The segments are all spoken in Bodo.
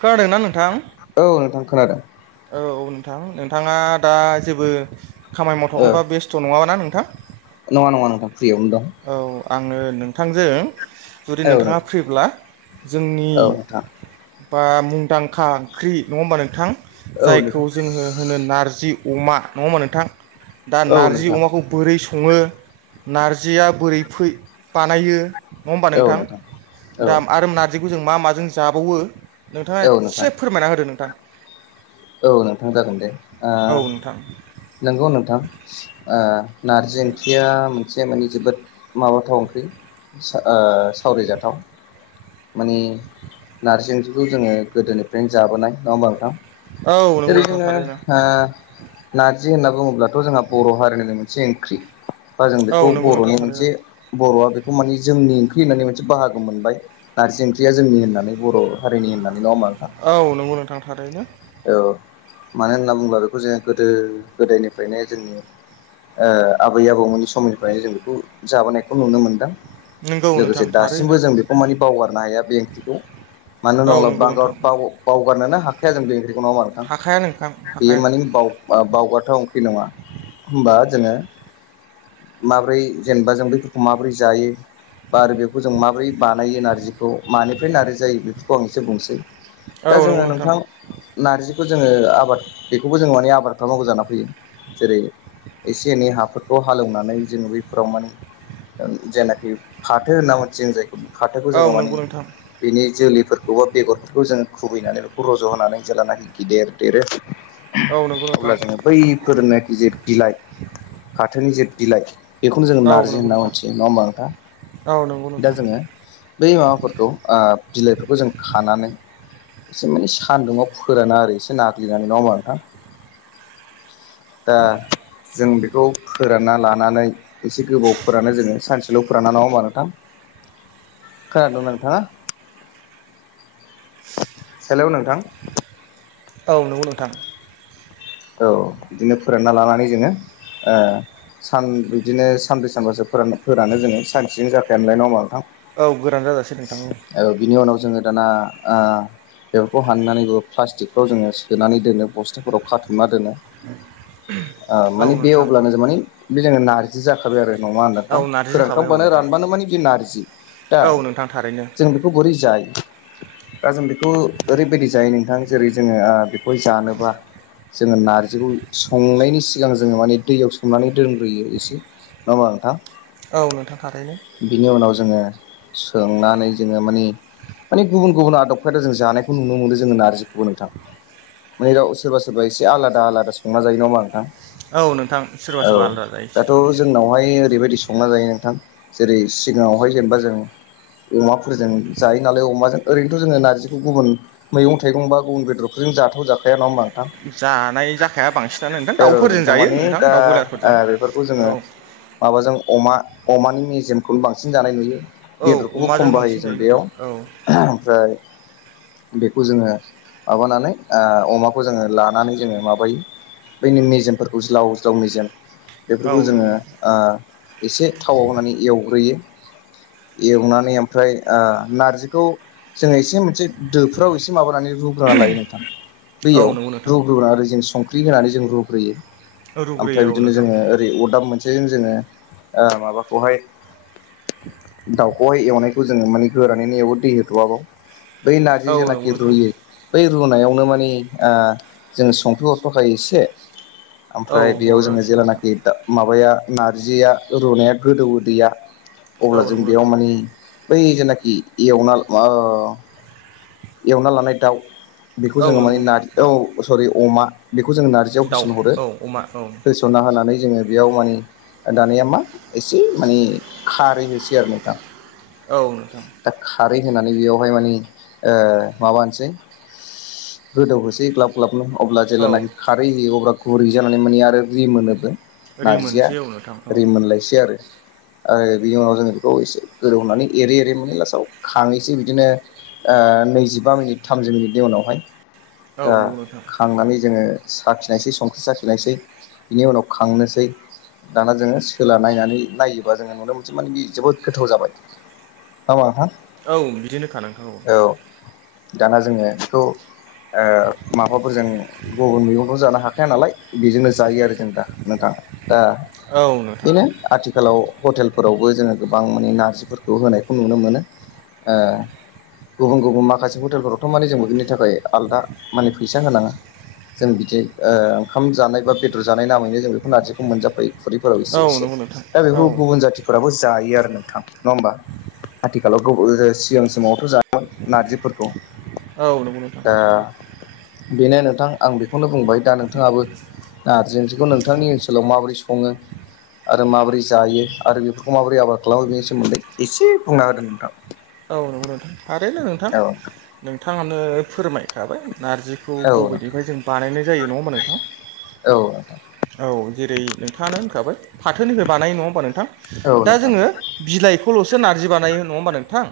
खोनादोंना नोंथां औ नोंथां खोनादों औ औ नों थां नोंथाङा दा जेबो खामानि औ मावथ'वाखैबा बेस्थ' नङाबा ना नोंथां नङा नङा नोंथां फ्रियावनो दं औ आङो नोंथांजों जुदि औ नोंथाङा फ्रिब्ला जोंनि नोंथां बा मुंदांखा ओंख्रि नङा होमबा नोंथां औ जायखौ नोंथां जोङो होनो नारजि अमा नङा होमा नोंथां दा औ नार्जि नोंथां औ नोंथां अमाखौ बोरै सं सङो नारजिया बोरै फै बानायो नङा होमबा नोंथां औ दा आरो नार्जिखौ जों मा माजों जाबावो नोंथाङा औ नोंथां एसे फोरमायना होदो नोंथां औ नोंथां जागोन दे आ औ नोंथां नोंगौ नोंथां आ नारजि ओंख्रिया मोनसे माने जोबोद माबाथाव ओंख्रि सावरायजाथाव माने नारजि ओंख्रिखौ जोङो गोदोनिफ्रायनो जाबोनाय नङा होमबा नोंथां औ [unintelligible] नंगौ नोंथां थारैनो आ नारजि होनना बुङोब्लाथ' जोंहा बर' हारिनि मोनसे ओंख्रि बा जों बेखौ औ नंगौ नोंथां बर'नि थारैनो मोनसे बर'आ बेखौ बेखौ माने जोंनि ओंख्रि होननानै मोनसे बाहागो मोनबाय नारजि ओंख्रिया जोंनि होननानै बर' हारिनि होननानै नङा होमबा नोंथां औ नोंगौ नोंथां थारैनो मानो होनना बुङोब्ला बेखौ जोङो गोदो गोदायनिफ्रायनो जोंङो ओ आबै आबौमोननि समनिफ्रायनो जों बेखौ जाबोनायखौ नुनो मोनदों नंगौ लोगोसे नोंथां थारैनो दासिमबो जों बेखौ मानि बावगारनो हाया बे ओंख्रिखौ मानो औ होनोब्ला नंगौ नोंथां भारत बाव बाव गारनोनो हाखाया जों बे ओंख्रिखौ नङा नोंथां हाखाया नोंथां बेयो हाखाया मानि बाव बावगार जाथाव ओंख्रि नङा होनोमबा जोङो माबोरै जेनेबा जों बेफोरखौ माबोरै जायो बा आरो बेखौ जों माबोरै बानायो नार्जिखौ मानिफ्रायनो नारजि जायो बेफोरखौ आं एसे बुंनोसै औ नोंगौ नोंथां नार्जिखौ जोङो आबाद बेखौबो जोङो माने आबाद खालामनांगौ जाना फैयो। जेरै- एसे एनै हाफोरखौ हालेवनानै जोङो बेफोराव माने जायनाखि फाथो होनना मोनथियो जाय फाथोखौ औ जोङो माने नंगौ नोंथां बिनि जोलैफोरखौ बा बेगरफोरखौ जोङो खुबैनानै बेखौ रज' होनानै जेब्लनाखि गिदिर देरो औ नंगौ नोंथां अब्ला जोङो बैफोरनाखि जा बिलाइ फाथोनि जे बिलाइ बेखौनो जोङो औ नारजि नंगौ होनना नोंथां मिथियो नङा होमबा नोंथा। औ नंगौ दा नोंथां जोङो बै माबाफोरखौ बिलाइफोरखौ जों खानानै एसे माने सान्दुंङाव फोरानो आरो एसे नाग्लिनानै नङा होमा नोंथां। दा जों बेखौ फोरानना लानानै एसे गोबाव फोरानो जोङो सानसे हेलौ फोरानो नङा होमबा नोंथां। खोनादोंंना नोंथाङा? [inaudible] हेल' नोंथां औ नंगौ नोंथां। औ बिदिनो फोरानना लानानै जोङो ओ सान बिदिनो सानब्रै सानबासो फोरान फोरानो जोङो सानसेजों जाखायामलाय नङाहोनबा नोंथां? औ गोरान जाजासे नोंथां औ। बिनि उनाव जोङो दाना ओ बेफोरखौ हाननानैबो प्लास्टिकफ्राव जोङो सोनानै दोनो बस्थाफोराव खाथे ना दोनो। ओ औ माने बे नोंथां अब्लानो जों माने बे जोंनो नारजि जाखाबाय आरो। नङा होनबा नोंथां। औ नारजि जाखाबाय औ फोरानखांबानो नोंथां रानबानो माने बि नारजि। दा औ नोंथां थारैनो जों बेखौ बोरै जायो दा जों बेखौ ओरैबायदि जायो नोंथां जेरै जोङो बेखौहाय जानोबा जोङो नारजिखौ संनायनि सिगां जोङो माने दैयाव सोमनानै दोनग्रोयो एसे नंआ होनबा नोंथां? औ नोंथां थारैनो बिनि उनाव जोङो सोमनानै जोङो माने माने गुबुन गुबुन आदब खायदा जों जानायखौ नुनो मोनो जोङो नारजिखौ औ नोंथां माने गाव सोरबा सोरबा एसे आलादा आलादा संना जायो होनबा नोंथां। औ नोंथां सोरबा सोरबा औ आलादा जायो एसे दाथ' औ जोंनावहाय ओरैबायदि संना जायो नोंथां। जेरै सिगाङावहाय जेनेबा जों अमाफोरजों जायो नालाय अमाजों। ओरैनोथ' जोङो नारजिखौ गुबुन मैगं-थाइगं बा गुबुन बेदरफोरजों जाथाव जाखाया नङा होनबा नोंथां। जानाय जाखाया बांसिनानो नोंथां औ दाउफोरजों नोंथां जायो मानि दा दाउ ओ बयलारफोरजों बेफोरखौ औ जोङो माबाजों अमा अमानि मेजेमखौनो बांसिन जानाय नुयो। औ बेदरखौबो खम अमाजों बाहायो बांसिन जों जायो बेयाव। नोंथां औ ओमफ्राय बेखौ जोङो माबानानै ओ अमाखौ जोङो लां नानै जोङो माबायो बैनि मेजेमफोरखौ उज्लाव उज्लाव मेजेम औ बेफोरखौ जोङो नंगौ ओ एसे थावाव होननानै एवग्रोयो। [inaudible] एवनानै ओमफ्राय ओ नारजिखौ जोङो एसे मोनसे दोफ्राव एसे माबा नानै रुग्रोना लायो नोंथां। औ दैयाव नंगौ नोंथां रुग्रोनानै ओरै जों संख्रि होनानै जों रुग्रोयो। ओमफ्राय रुग्रोयो औ बिदिनो नोंथां जोङो ओरै अरदाब मोनसेजों जोङो ओ माबाखौहाय दाउखौहाय एवनायखौ जोङो माने गोरानैनो एवो दै होथ'वाबो बै नारजि औ नंगौ जेनाखि नोंथां रुयो बै रुनायावनो मानि ओ जों संक्रि हरफाखायो एसे औ ओमफ्राय बेयाव जोङो हरोसै नोंथां जेलानाखि माबाया नारजिया रुनाया गोदौवो दैैया औ अब्ला जों नंगौ बेयाव नोंथां माने बै जेनाखि एवनाला ओ लानाय दाउ बेखौ औ जोङो माने नंगौ नारजि बा औ बे अमा बेखौ जोङो नारजियाव दाउ होसन हरो। औ अमा औ होसनना होनानै जोङो बेयाव माने दानिया मा एसे माने खारै होनोसै आरो नोंथां। औ नोंथां दा खारै होनानै बेयावहाय माने ओ माबा होनोसै गोदौ होनोसै ग्ल'ब ग्लाबनो अब्ला औ जेल्लानाखि खारै होयो अब्ला गुरै जानानै मोनहैयो आरो रि मोनोबो नारजिया रिमोनसै औ नोंथां औ रिमोनलायसै आरो आरो बिनि उनाव जोङो बेखौ एसे गोदौहोनानै एरै एरै मोनो लासाव खाङैसै बिदिनो ओ नैजिबा मिनिट थामजि मिनिटनि उनावहाय दा औ नंगौ नों खांनानै जोङो साखिनायसै संख्रि साखिनायसै बिनि उनाव खांनोसै दाना जोङो सोला नायनानै नायोबा जोङो नुनो मोनसै माने बि जोबोद गोथाव जाबाय। नङा होमबा नोंथां औ बिदिनोखा नोंखागौ औ दाना जोङो बेखौ ओ फोरजों गुबुन मैगंफ्राव जानो हाखाया नालाय बेजोंनो जायो आरो जों दा नोंथां दा औ नोंथां बेनो आथिखालाव हटेल फोरावबो जोङो गोबां माने नारजिफोरखौ होनायखौ नुनो मोनो। ओ गुबुन गुबुन माखासे हटेलफोरावथ' माने जोंबो बिनि थाखाय आलदा माने फैसा होनाङा जों बिदि ओ ओंखाम जानाय बा बेदर जानाय नामैनो जों बेखौ नारजिखौ मोनजाफायो खुरैफोराव एसे औ एसे नंगौ नोंथां दा बे औ गुबुन जाथिफोराबो जायो। जायो आरो नोंथां नङा होमबा? आथिखालाव गोबां जे सिगां समावथ' जायामोन नारजिफोरखौ औ नंगौ नोथां दा थारैनो बेनो नोंथां आं बेखौनो बुंबाय दा नोंथाङाबो नारजि ओंख्रिखौ नोंथांनि ओनसोलाव माबोरै सङो आरो माबोरै जायो आरो बेफोरखौ माबोरै आबाद खालामो बेनि सोमोन्दै एसे बुंना होदो नोंथां। औ नंगौ नोंथां थारैनो नोंथां औ नोंथाङानो फोरमायखाबाय नार्जिखौ औ नोंथां बबेनिफ्राय जों बानायनाय जायो नङा होमबा नोंथां औ नोंथां औ जेरै नोंथाङानो होनखाबाय फाथोनिफ्राय बानाय नङा होमबा नोंथां औ दा नोंथां जोङो बिलाइ खौल'सो नारजि बानायो नङा होनोमबा नोंथां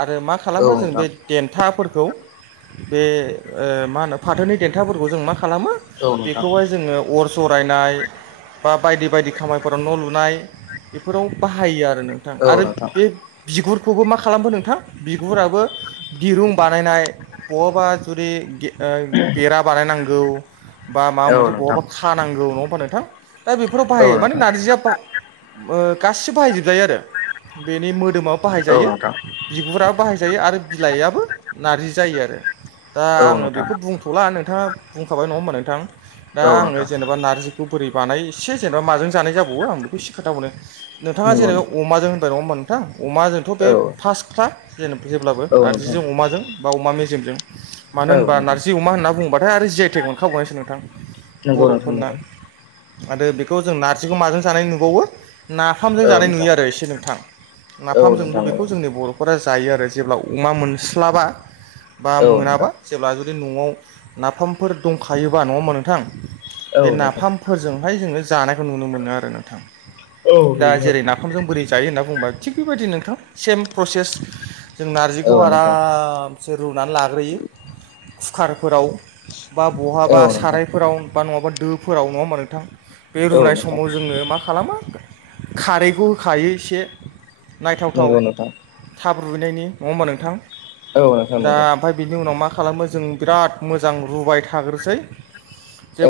आरो मा औ खालामो जों बे नोंथां देन्थाफोरखौ बे ओ मा होनो फाथोनि देेंथाफोरखौ जों मा खालामो औ नोंथां बेखौहाय जोङो अर जरायनाय बा बायदि बायदि खामानिफोराव न' लुनाय बेफोराव बाहायो आरो नोंथां औ आरो बे नोंथां बिगुरखौबो माखा मा खालामखो नोंथां बिगुराबो दिरुं बानायनाय बहाबा जुदि ओ बेरा बानायनांगौ बा माबा मोनसे बहाबा खानांगौ नङा होमबा नोंथां दा बेफोराव औ बाहायो माने नोंथां नारजिया ओ गासिबो बाहायजोबजायो आरो बेनि मोदोमाव औ बाहायजायो नोंथां बिगुराबो बाहायजायो आरो बिलाइआबो नारजि जायो आरो दा औ आङो नोंथां बेखौ बुंथ'ला नोंथाङा बुंखाबाय नङा होमबा नोंथां औ दा आङो नोंथां जेनेबा नार्जिखौ बोरै बानायो एसे जेनेबा माजों जानाय जाबावो आं बेखौ एसे खोनथााबावनो नोंथाङा नंगौ जेनेबा नोंथां अमाजों होनबाय नङा होमबा नोंथां अमाजोंथ' बे औ था जेन जेब्लाबो औ नोंथां नारजिजों अमाजों बा अमा मेजेमजों मानो औ होनबा नोंथां नारजि अमा होनना बुंङोबाथाय आरो जि आइ टेग मोनखाबावनायसो नोंथां नंगौ नोंथां बर'फोरना नंगौ आरो बेखौ जों नारजिखौ माजों जानाय नुबावो नाफामजों औ जानाय नोंथां नुयो आरो एसे नोंथां औ नाफामजोंबो नोंथां बेखौ जोंनि बर'फोरा जायो आरो जेब्ला अमा मोनस्लाबा बा औ मोनाबा नोंथां जेब्ला जु न'आव नाफामफोर दंखायोबा नङ हा नोंथां औ बे नोंथां नाफामफोरजोंहाय जोङो जानायखौ नुनो मोनो आरो नोंथां दा जेरै औ नाफामजों बोरै जायो होनना बुंबा थिग बेबायदि नोंथां सेम प्रसेस जों नोंथां नारजिखौ औ नोंथां आरामसे रुनानै लाग्रोयो कुकारफोराव बा बहाबा सारायफोराव बा नङाबा दोफोराव नङा होमा नोंथां बे औ नोंथां औ रुनाय नोंथां समाव जोंनो मा खालामो खारैखौ होखायो एसे नायथावथाव नोंगौ नोंथां थाब रुैनायनि नङा होमबा नोंथां औ नोंथां दा नंगौ आमफफ्राय बिनि उनाव मा खालामो जों बिराद मोजां रुबाय थाग्रोसै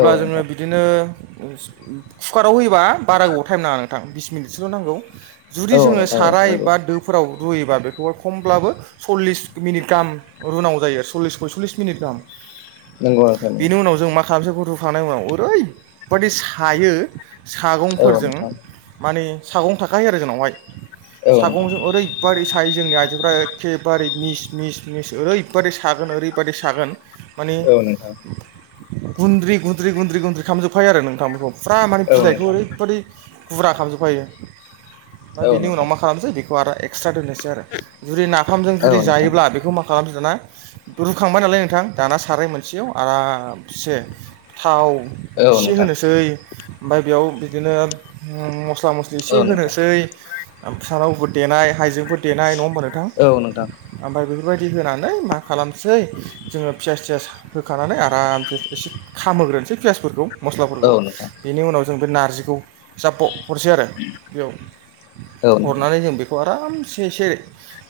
औ जोङो नोंथां औ नोंथां बिदिनो कुकाराव होयोबा बारा गोबाव टाइम नाङा नोंथां बिस मिनिटसोल' नांगौ जुदि औ जोङो नंगौ नंगौ नोंथां साराय बा दो रुयोबा बेखौहाय खमब्लाबो सल्लिस मिनिट गाहाम रुनांगौ जायो सल्लिस पयसललिस मिनिट गाहाम नंगौ औ बेनि उनाव जों मा खालामसै ग रुखांनाय उनाव ओरैबादि सायो सागंफोरजों नोंथां माने सागं थाखायो आरो जोंनावहाय औ नोंथां बादि सायो जोंनि आइजोफ्रा एखेबारे मिस मिस मिस ओरैबादि सागोन ओरैबादि सागोन माने औ नोंथां औ नोंथां औ नोंथां औ गुन्द्रि गुन्द्रि गुन्द्रि गुन्द्रि खालामामजोबखायो आरो नोंथां बेखौ फुरा माने नोंथां औ बिलाइखौ नोंथां ओरैबादि गुरा खालामजोबफायो औ नोंथां औ ओमफ्राय नोंथां औ बेनि उनाव मा खालामनोसै बे खौ आरो एक्सट्रा दोननोसै आरो जुदि नाफामजों जुदि नोंथां जायोब्ला बेखौ मा खालामसै दाना रुखांबाय नालाय नोंथां दाना साराय मोनसेयाव आरामसे थाव एसे होनोसै औ ओमफ्राय बेयाव बिदिनो ओम मस मस्ला मस्लि एसे नोंथां होनोसै ओमफ्राय सामब्राम गुफुर देनाय हाइजें फोर देनाय नङा होमबा नोंथां औ नोंथां ओमफ्राय बे बेबायदि होनानै मा खालामसै जोङो फियास थियास होखानानै आरामसे एसे खामहो होग्रोनोसै पियासफोरखौ औ मस्लाफोरखौ बेनि उनाव जों बे नारजिखौ जाब्ब हरसै आरो बेयाव हरनानै जों बेखौ आरामसे एसे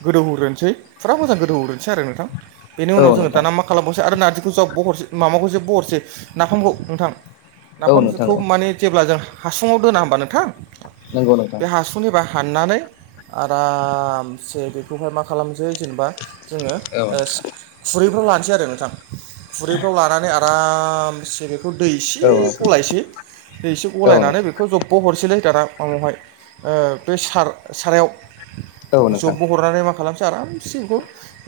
गोदौहोग्रोनोसै फुरा मोजां गोदौहोग्रोनोसै आरो नोंथां बेनि उनाव जोङो नोंथां दाना मा खालामबावसै आरो नारजिखौ जब्ब हरसै माबाखौसो जब्ब हरसै नाफामखौ नोंथां औ नोंथां औ नाफामखौ माने जेब्ला जों हासुुङाव दोना होमबा नोंथां नंगौ नोंथां बे हासुंनिबा हाननानै आरामसे बेखौहाय मा खालामसै जेनेबा जोङो औ नोंथां खुरैफ्राव लानोसै आरो नोंथां खुरैफ्राव लानानै आ आरामसे बेखौ दैसे औ गलायसै दै एसे गलायनानै नोंथां बेखौ जब्ब हरसैलाय दाना माबायावहाय ओ बे सार सारायाव औ नोंथां जबबो हरनानै मा खालामसै आरामसे बेखौ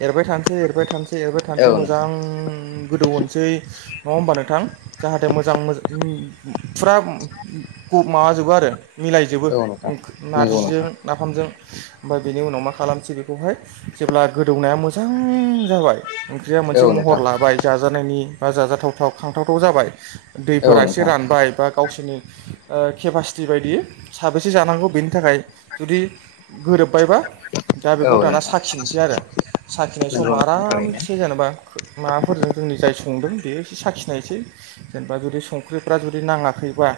एरबाय थानोसै एरबाय थानोसै एसे एरबाय औ नोंथां थानोसै औ नोंथां मोजां गोदौ होनसै नङा होमबा नोंथां? जाहाथे मोजां फुरा माबाजोबो आरो मिलायजोबो औ नोंथां नंगौ नारजिजों नोंथां जों ओमफ्राय बेनि उनाव मा खालामसै बेखौहाय जेब्ला गोदौनाया मोजां जाबाय ओंख्रिया औ मोनसे महर नोंथां लाबाय जाजानायनि बा जाजाथावथाव खांथावथाव जाबाय औ दैफोरा एसे नोंथां रानबाय बा गावसोरनि ओ केपासिटि बायदि साबेसे जानांगौ बेनि थाखाय जुदि गोरोबबायबा दा औ बेखौ दाना नोंथां साखिनोसै आरो साखिनाय नंगौ समाव नोंथां थारैनो आरामसे जेनेबा माबाफोरजों जोंनि जाय संदों बे एसे साखिनायसै जेनेबा जुदि संख्रिफ्रा जुदि नाङाखैबा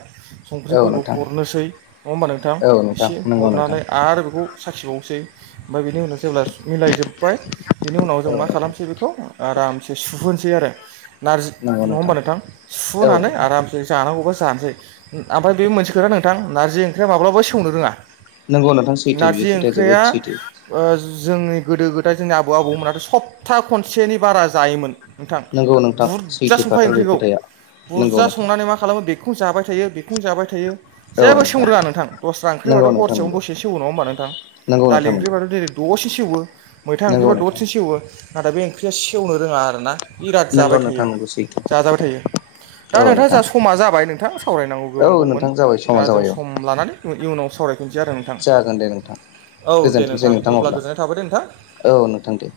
औ नोंथां संख्रिफोरखौ हरनोसै नङा होमबा नोंथां औ नोंथां एसे नंगौ नोंथां हरनानै आरो बेखौ साखिबावनोसै ओमफ्राय बिनि उनाव जेब्ला मिलाय जोब्बाय बिनि उनाव जों औ मा नोंथां खालामसै बेखौ आरो आरामसे सुहोनोसै आरो नारजि नङा होमबा नोंथां औ सुहोनानै नोंथां आरामसे जानांगौबा जानोसै ओमफ्राय बे मोनसे खोथा नोंथां नारजि ओंख्रिया माब्लाबाबो सेवनो रोङा नंगौ नोंथां सैथो बेयो नारजि खोथाया जोबोद ओंख्रिया सैथो ओ जोंनि गोदो गोदाय जोंनि आबौ आबौमोनाथ' सप्ता खनसेनि बारा जायोमोन नोंथां नंगौ नोंथां बुरजा संखायो सैथोखाथार बे ओंख्रिखौ खोथाया नंगौ बुरजा नोंथां संनानै मा खालामो बे बेखौनो जाबाय थायो बेखौनो जाबाय थायो जेबो सेवनो रोङा नोंथां दस्रा नंगौ ओंख्रिबाथ' हर नोंथां नंगौ दसेयाव सेवो नङा होनबा नोंथां? नंगौ दालि नोंथां नंगौ ओंख्रिबाथ' जेरै दसेनो सेवो मैथा नंगौ ओंख्रिबा नोंथां दसेनो सेवो नाथाय बे ओंख्रिया सेवनो रोङा आरोना बिराद नंगौ जाबाय थायो नोंथां नंगौ सैथो जाजाबाय थायो दा औ नोंथाङा जा नोंथां समा जाबाय नोंथाङा सावरायनांगौ औ गोबां दंमोन नोंथां जाबाय दा समा जों जाबाय औ सम लानानै इयुनाव सावरायफिनसै आरो नोंथां जागोन दे नोंथां औ दे गोजोनथोंसै नोंथां अब्ला गोजोननाय थाबाय दे नोंथां औ नोंथां दे